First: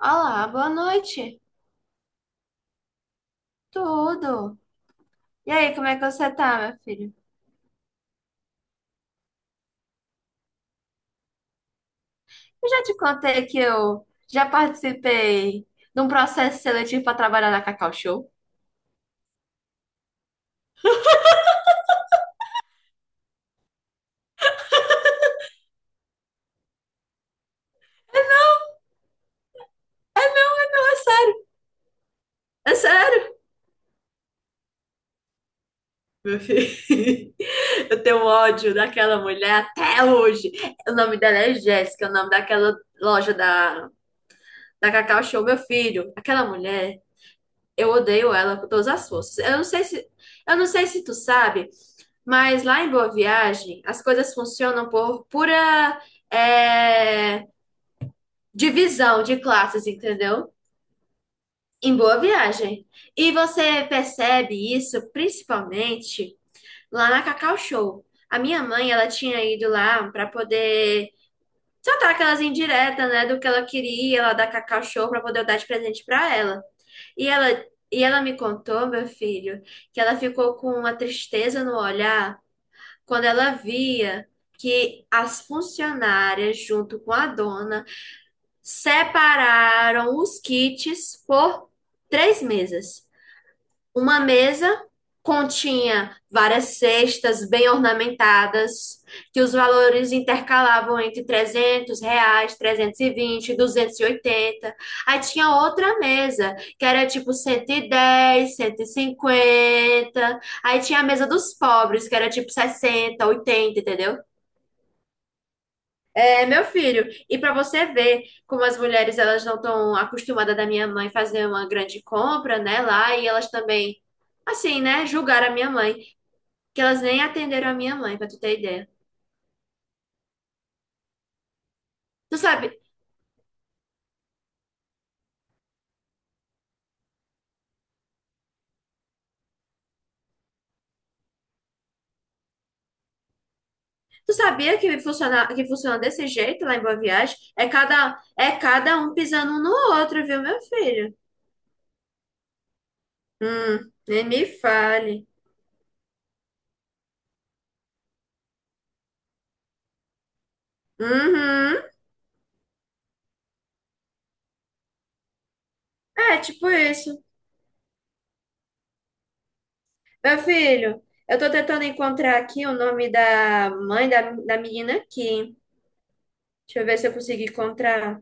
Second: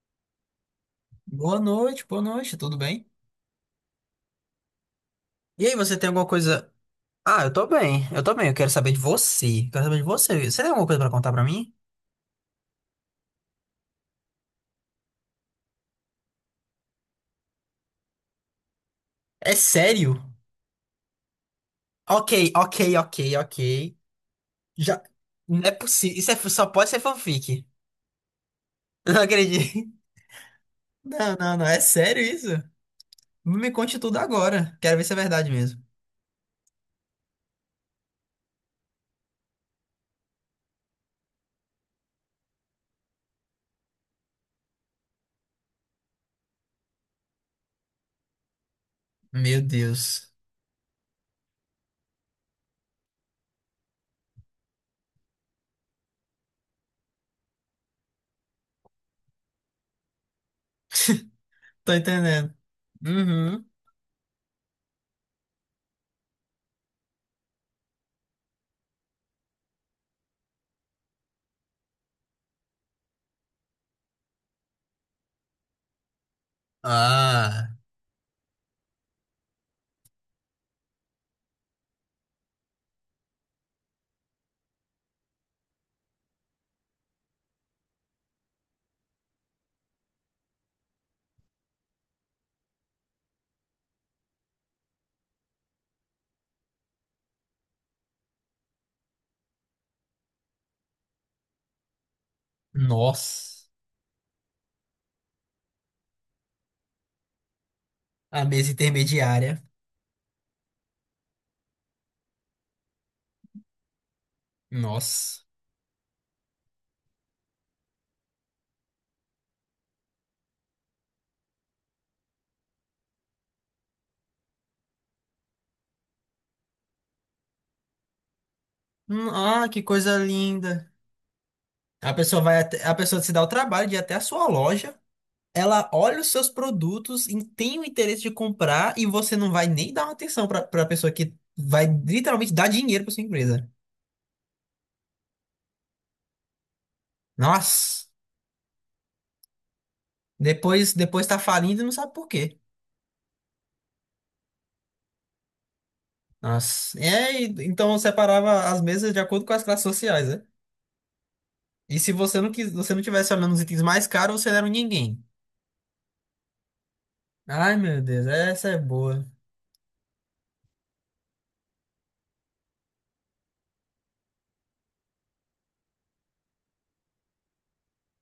Olá, boa noite. Boa noite, tudo bem? Tudo. E E aí, aí, como é você que tem alguma você tá, coisa? meu filho? Ah, eu tô bem, eu tô bem. Eu quero saber de você. Quero saber de você. Você tem alguma coisa pra contar pra mim? Eu já te contei que eu já participei de um processo seletivo para trabalhar na Cacau Show. É sério? Ok, ok, ok, ok. Já. Não é possível. Isso é só pode ser fanfic. Não acredito. Não, não, não, é sério isso? É sério, Me conte tudo agora. Quero ver se é verdade mesmo. meu filho. Eu tenho ódio daquela mulher até hoje. O nome dela é Jéssica, o nome daquela loja da Cacau Show, meu filho. Aquela mulher, eu odeio ela com todas as forças. Eu Meu não sei se, Deus. eu não sei se tu sabe. Mas lá em Boa Viagem, as coisas funcionam por pura é, divisão de classes, entendeu? Tô Em Boa entendendo. Viagem. E Uhum. você percebe isso principalmente lá na Cacau Show. A minha mãe, ela tinha ido lá para poder soltar aquelas indiretas, né, do que ela queria lá da Cacau Show para poder eu dar de presente para ela. E ela Ah, e ela me contou, meu filho, que ela ficou com uma tristeza no olhar quando ela via que as funcionárias, junto com a dona, separaram os kits por três mesas. Uma mesa continha várias cestas bem ornamentadas, que os valores intercalavam entre R$ 300, 320, nossa, 280. Aí tinha outra mesa, que era tipo cento e a dez, mesa cento e intermediária. cinquenta. Aí tinha a mesa dos pobres, que era tipo 60, 80, entendeu? Nossa. É, meu filho. E para você ver como as mulheres elas não estão acostumadas da minha mãe fazer uma grande compra, né, lá, e elas também, assim, né, julgaram a minha mãe, que elas nem atenderam a minha mãe, para tu ter ideia. Ah, que coisa linda. Tu sabe, A pessoa se dá o trabalho de ir até a sua loja, ela olha os seus produtos e tem o interesse de comprar e você não vai nem dar uma atenção para a pessoa que vai literalmente dar dinheiro para sua empresa. tu sabia que funciona desse jeito lá em Boa Viagem? É Nossa, cada, é cada um pisando um no outro, viu, meu depois filho? depois tá falindo e não sabe por quê. Nem me fale. Nossa, é, então eu separava as mesas de acordo com as classes sociais, né? Uhum. E se você não quis, você não tivesse olhando os itens mais caros, você não era um ninguém. É, tipo isso. Ai, meu Deus, essa é boa. Meu filho, eu tô tentando encontrar aqui o nome da mãe da menina aqui. Deixa eu ver se eu consigo encontrar.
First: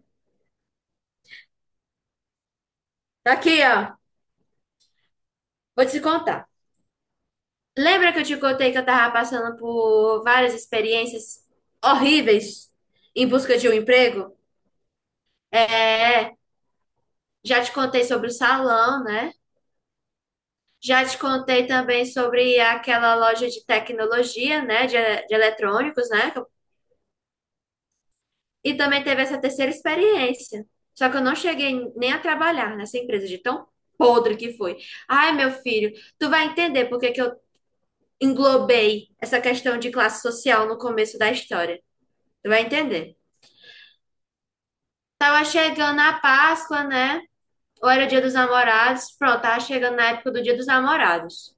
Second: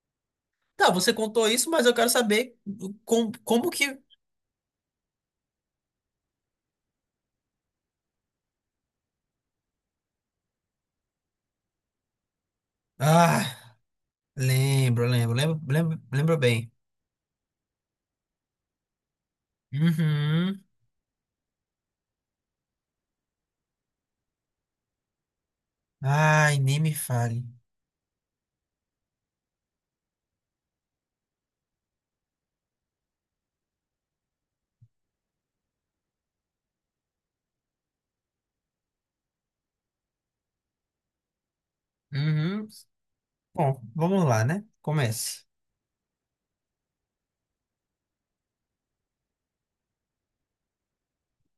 Tá, você contou isso, mas eu quero saber Tá aqui, como ó. que. Vou te contar. Lembra que eu te contei que eu tava passando por várias experiências horríveis em Ah. busca de um emprego? Lembro, lembro, lembro, lembro, É, lembro bem. já te contei sobre o salão, né? Uhum, Já te contei também sobre aquela loja de tecnologia, né? De eletrônicos, né? ai, nem me fale. E também teve essa terceira experiência. Só que eu não cheguei nem a trabalhar nessa empresa de tão podre que foi. Ai, meu filho, tu vai entender por que que eu englobei essa questão de classe social no começo da história. Tu vai Uhum. entender. Bom, vamos lá, né? Comece. Tava chegando a Páscoa, né? Ou era o Dia dos Namorados? Pronto, tava chegando na época do Dia dos Namorados.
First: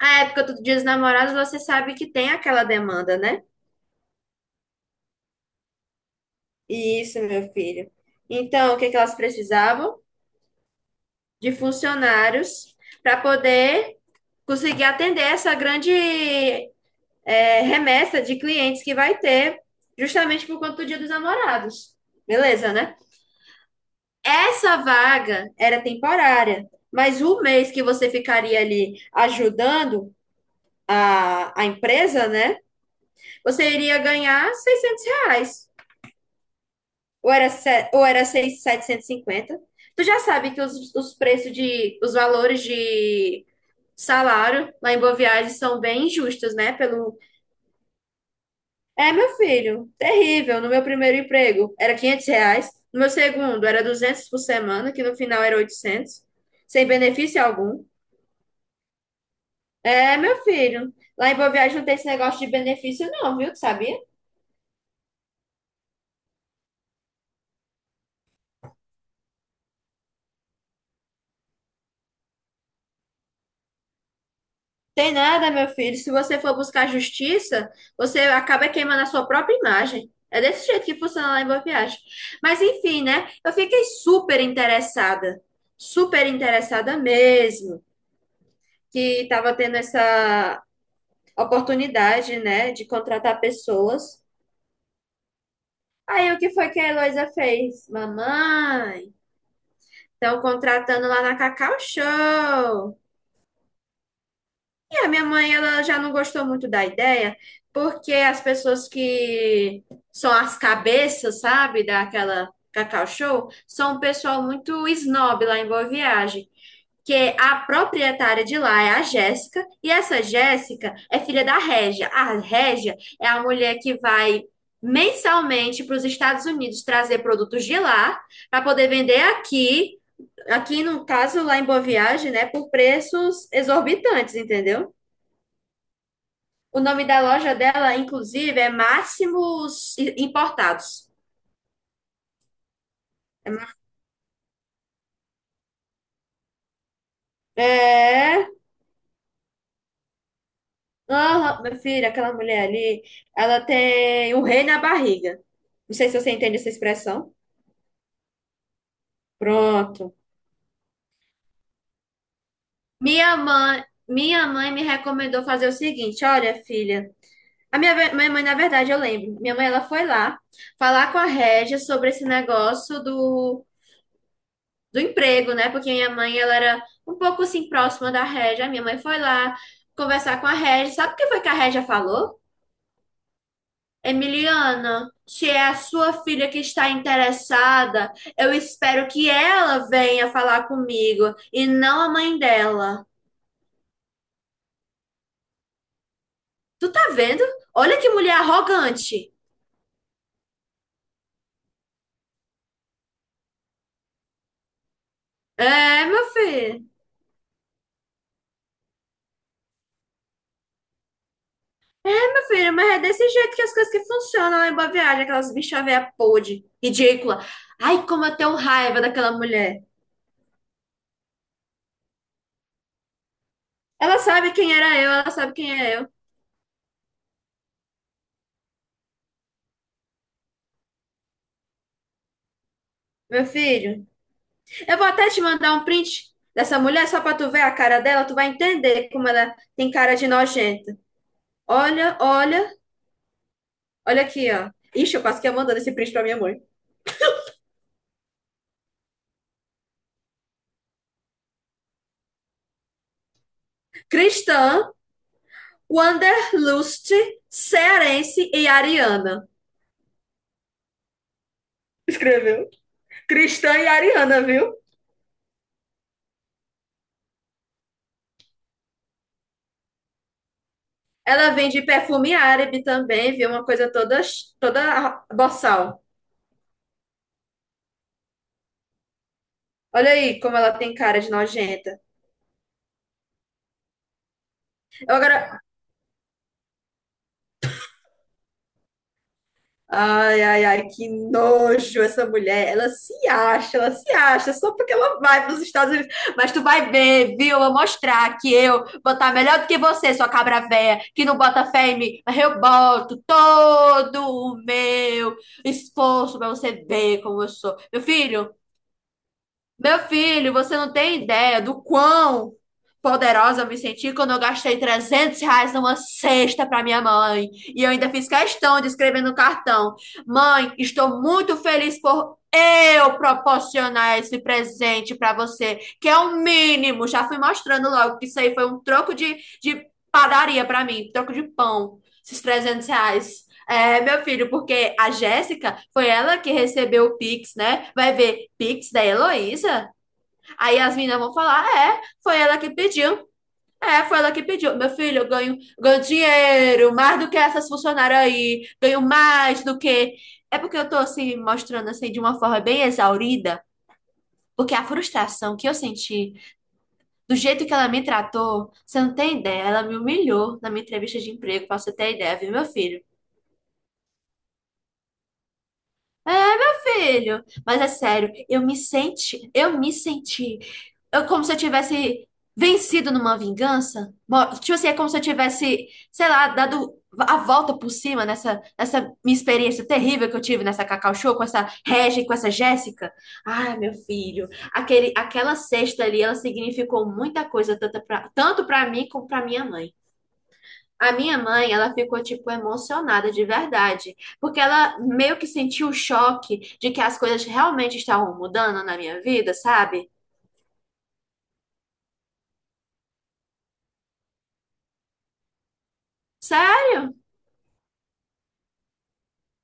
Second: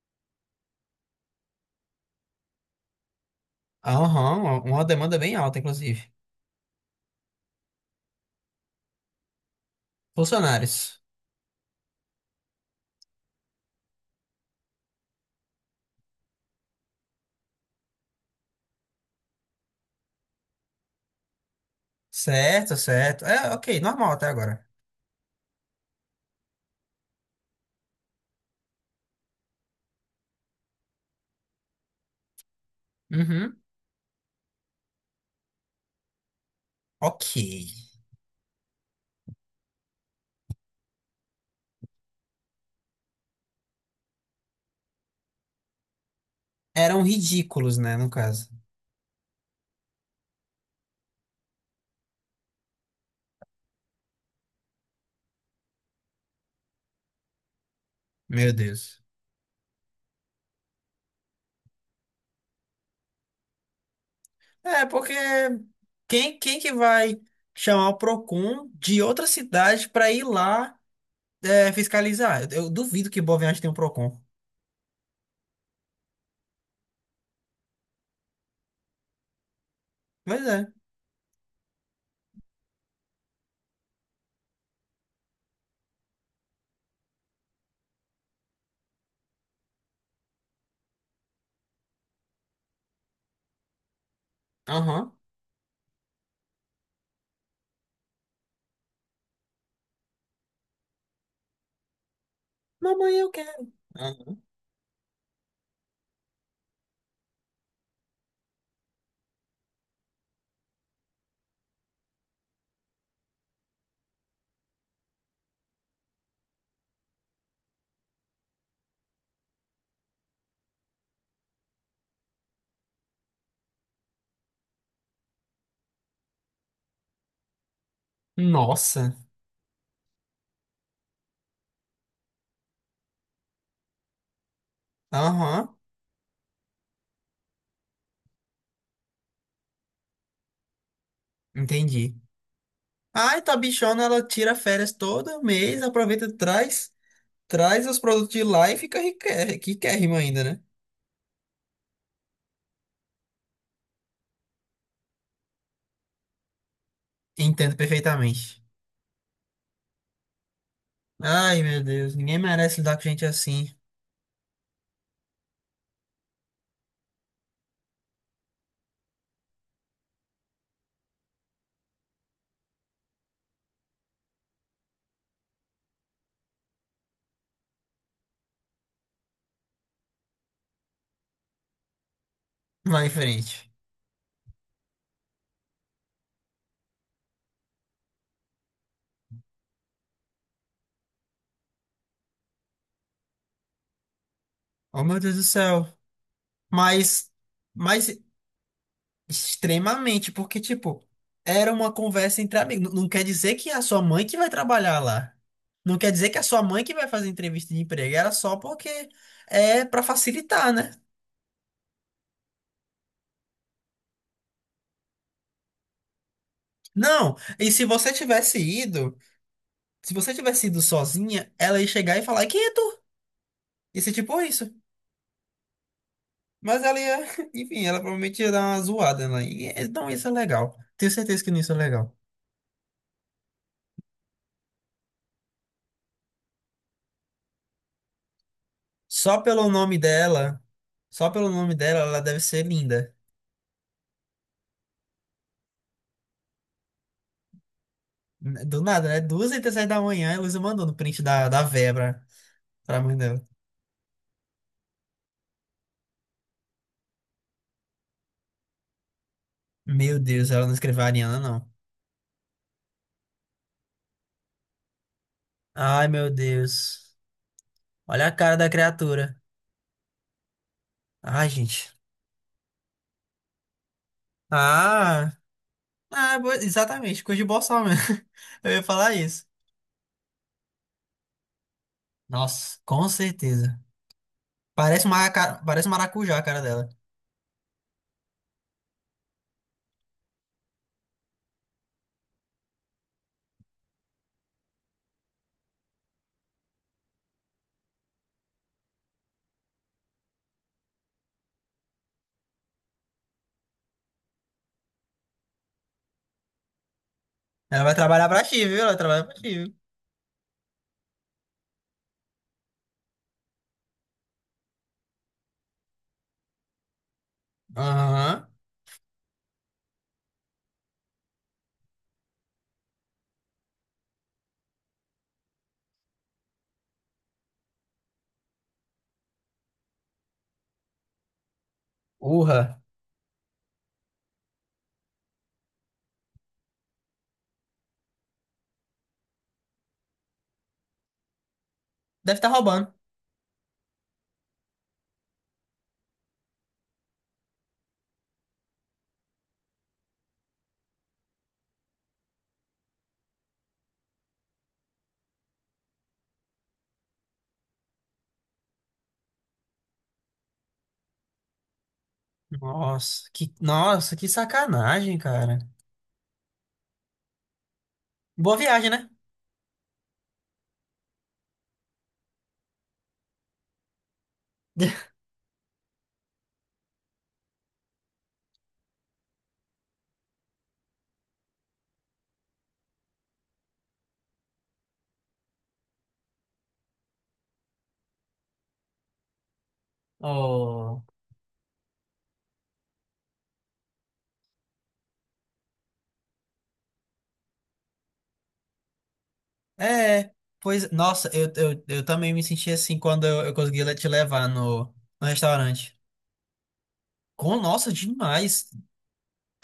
A época do Dia dos Namorados, você sabe que tem aquela demanda, né? Aham, uma demanda bem alta, inclusive. Isso, meu filho. Então, o que que elas precisavam? Funcionários. De funcionários para poder conseguir atender essa grande remessa de clientes que vai ter, justamente por conta do Dia dos Namorados. Beleza, Certo, né? certo. É, ok, normal até agora. Essa vaga era temporária, mas o mês que você ficaria ali ajudando a empresa, né? Uhum. Você iria ganhar R$ 600. Ou Ok. era, se- ou era 750. Tu já sabe que os valores de salário lá em Boa Viagem são bem injustos, né? Eram Pelo... ridículos, né, no caso. É, meu filho, terrível. No meu primeiro emprego era R$ 500. No meu segundo era 200 por semana, que no final era 800, sem benefício algum. Meu Deus. É, meu filho. Lá em Boa Viagem não tem esse negócio de benefício, não, viu? Tu sabia? É, porque quem que vai chamar o Procon de outra cidade pra ir lá, é, fiscalizar? Eu duvido que Boa Viagem tenha um Procon. Tem nada, meu filho. Se você for buscar justiça, você acaba queimando a sua própria imagem. É Pois é. desse jeito que funciona lá em Boa Viagem. Mas enfim, né? Eu fiquei super interessada mesmo, que estava tendo essa oportunidade, né, de contratar pessoas. Aham. Aí o que foi que a Heloísa fez? Mamãe, estão contratando lá na Cacau Show. Mamãe, eu quero. Aham. É, minha mãe ela já não gostou muito da ideia, porque as pessoas que são as cabeças, sabe, daquela Cacau Show, são um pessoal muito snob lá em Boa Viagem. Que a proprietária de lá é a Jéssica, e essa Jéssica é filha da Régia. A Régia é a mulher que vai mensalmente para os Estados Unidos trazer produtos de lá para poder Nossa. vender aqui, no caso lá em Boa Viagem, né, por preços exorbitantes, entendeu? Aham. O nome da loja dela, inclusive, é Máximos Importados. Entendi. Ai, tua bichona, ela tira férias todo mês, aproveita, traz, traz os produtos de É. lá e fica riquérrima riquérrima ainda, né? Aham, meu filho, aquela mulher ali, ela tem um rei na barriga. Não sei se você entende essa expressão. Entendo perfeitamente. Pronto. Ai, meu Deus, ninguém merece lidar com gente Minha assim. mãe, minha mãe me recomendou fazer o seguinte: olha, filha. Minha mãe, na verdade, eu lembro. Minha mãe, ela foi lá falar com a Régia sobre esse negócio do emprego, né? Porque minha mãe, ela era um pouco assim próxima da Régia. A minha mãe foi lá conversar com a Régia. Sabe o que foi que a Régia falou? Vai em frente. Emiliana, se é a sua filha que está interessada, eu espero que ela venha falar comigo e não a mãe dela. Oh, meu Deus do céu. Tu tá Mas, vendo? Olha mas que mulher arrogante. extremamente, porque, tipo, era uma conversa entre amigos. Não quer dizer que é a sua mãe que vai trabalhar lá. Não É, quer meu dizer que é a sua mãe filho. que vai fazer entrevista de emprego. Era só porque é pra facilitar, né? É, meu filho, mas é desse jeito que as coisas que funcionam lá em Boa Viagem, aquelas bichas véia podre, Não, ridícula. e se Ai, você como eu tenho tivesse raiva ido, daquela mulher. se você tivesse ido sozinha, ela ia chegar e falar, e quem é tu? Ia ser Ela tipo sabe isso. quem era eu, ela sabe quem é eu. Mas ela ia, enfim, ela provavelmente ia dar uma zoada lá. E então isso é legal. Tenho certeza que não isso é legal. Meu filho, eu vou até te mandar um print dessa mulher só pra tu ver a cara dela, tu vai entender como Só ela pelo tem nome cara de dela, nojenta. só pelo nome dela, Olha, ela deve ser olha, linda. olha aqui, ó. Ixi, eu quase que ia mandando esse print pra minha mãe. Do nada, né? Duas e 37 da manhã, a Luísa mandou no print da, da véia pra, pra mãe dela. Cristã, Wanderlust, Cearense e Ariana. Meu Deus, ela não escreveu a Ariana, não. Escreveu. Cristã e Ariana, viu? Ai, meu Deus. Olha a cara da criatura. Ai, Ela vende gente. perfume árabe também, viu? Uma coisa toda Ah, boçal. ah, exatamente, coisa de boçal mesmo. Eu ia falar isso. Olha aí como ela tem cara de nojenta. Nossa, com certeza. Parece Eu uma, agora, parece um maracujá a cara dela. Ai, ai, ai, que nojo essa mulher. Ela se acha, só porque ela vai para os Estados Unidos. Mas tu vai ver, viu? Eu vou mostrar que eu vou estar melhor do que você, sua cabra véia, que não bota fé em mim. Mas eu boto todo o meu esforço para você ver como eu sou. Ela vai Meu trabalhar pra filho, ti, viu? Ela trabalha pra ti, viu? meu filho, você não tem ideia do quão poderosa eu me senti quando eu gastei R$ 300 numa cesta para minha mãe. E eu ainda fiz Aham. questão de escrever no cartão: Mãe, estou muito feliz por eu proporcionar esse presente para você, que é o mínimo. Já fui mostrando logo que isso aí foi um troco de padaria para mim, troco de pão, esses Urra. R$ 300. É, meu filho, porque a Jéssica foi ela que recebeu o Pix, né? Vai ver Pix da Heloísa? Aí as meninas vão falar: é, Deve foi estar ela que roubando. pediu. É, foi ela que pediu. Meu filho, eu ganho dinheiro, mais do que essas funcionárias aí, ganho mais do que. É porque eu tô assim, mostrando assim de uma forma bem exaurida, porque a frustração que eu senti, do jeito que ela me tratou, você não tem ideia, ela me humilhou na minha entrevista de emprego, pra você ter ideia, viu, meu filho? Nossa, que sacanagem, cara. É, meu filho. Mas é sério, Boa eu me viagem, né? senti, eu me senti. Como se eu tivesse vencido numa vingança. Tipo assim, é como se eu tivesse, sei lá, dado a volta por cima nessa minha experiência terrível que eu tive nessa Cacau Show com essa Regia e com essa Jéssica. Ai, meu filho, aquela cesta ali, ela significou muita coisa, tanto pra mim como pra minha mãe. Oh, A minha mãe, ela ficou, tipo, emocionada de verdade, porque ela meio que sentiu o choque de que as coisas realmente estavam mudando na minha vida, sabe? é, pois, nossa, eu também me senti assim quando eu consegui te levar no, no restaurante. Sério? Com, nossa, demais.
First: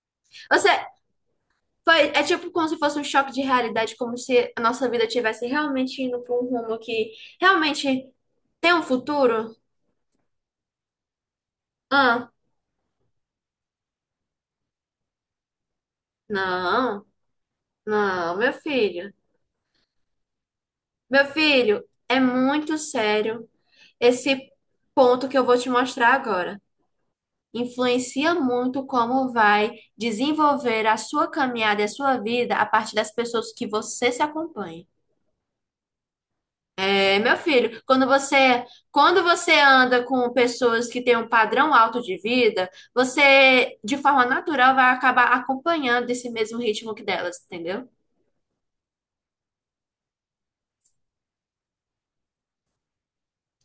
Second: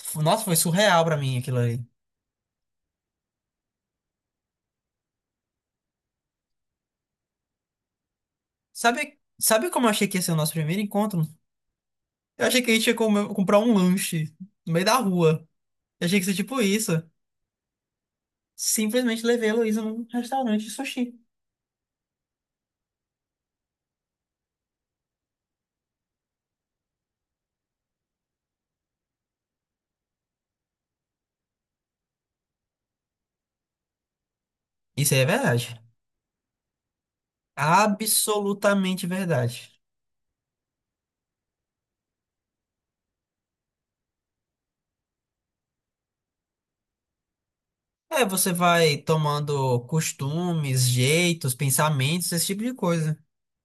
Nossa, foi Você surreal pra mim aquilo ali. é tipo como se fosse um choque de realidade, como se a nossa vida tivesse realmente indo para um rumo que realmente tem um Sabe, futuro? sabe como eu achei que ia ser o nosso primeiro encontro? Ah, Eu achei que a gente ia comprar um lanche no meio da rua. Eu achei que ia ser tipo isso. não, não, meu filho. Simplesmente levei a Heloísa num restaurante de sushi. Meu filho, é muito sério esse ponto que eu vou te mostrar agora. Influencia muito como vai desenvolver a sua caminhada e a sua vida a partir das pessoas que você se acompanha. Isso aí é verdade. É, meu filho, quando você Absolutamente quando você verdade. anda com pessoas que têm um padrão alto de vida, você de forma natural vai acabar acompanhando esse mesmo ritmo que delas, entendeu? É, você vai tomando costumes, jeitos, pensamentos, esse tipo de coisa.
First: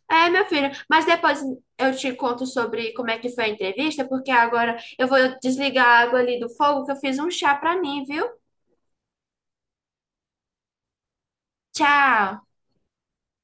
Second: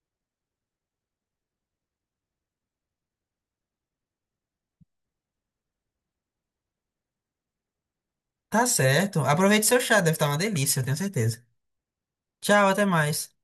É, meu filho, mas depois eu te conto sobre como é que foi a entrevista, porque agora eu vou desligar a água ali do fogo que eu fiz um chá pra mim, viu? Tá certo. Aproveite seu chá, deve estar uma delícia, eu tenho certeza. Tchau! Tchau, até mais.